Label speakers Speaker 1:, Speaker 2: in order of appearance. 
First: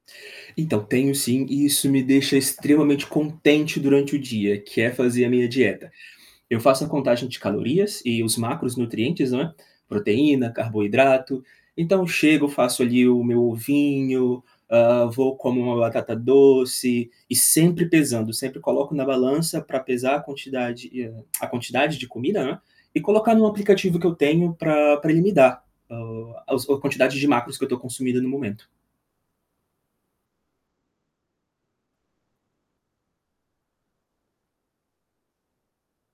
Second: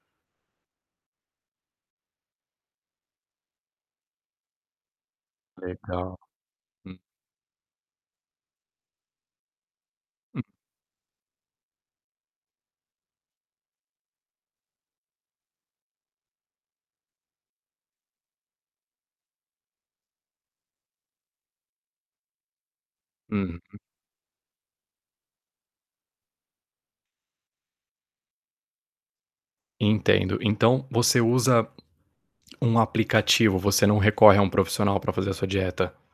Speaker 1: Então, tenho sim, e isso me deixa extremamente contente durante o dia, que é fazer a minha dieta.
Speaker 2: Legal.
Speaker 1: Eu faço a
Speaker 2: Hum.
Speaker 1: contagem de calorias e os macronutrientes, não é, proteína,
Speaker 2: [unintelligible]
Speaker 1: carboidrato, então chego faço ali o meu ovinho, hã, vou como uma batata doce, e sempre pesando, sempre coloco na balança pra pesar a quantidade e a a quantidade de comida, né, e colocar no
Speaker 2: Uhum.
Speaker 1: aplicativo que eu tenho pra pra ele me dar, o aos a quantidade de macros que eu estou consumindo no momento.
Speaker 2: Entendo. Então, você usa um aplicativo, você não recorre a um profissional pra fazer a sua dieta?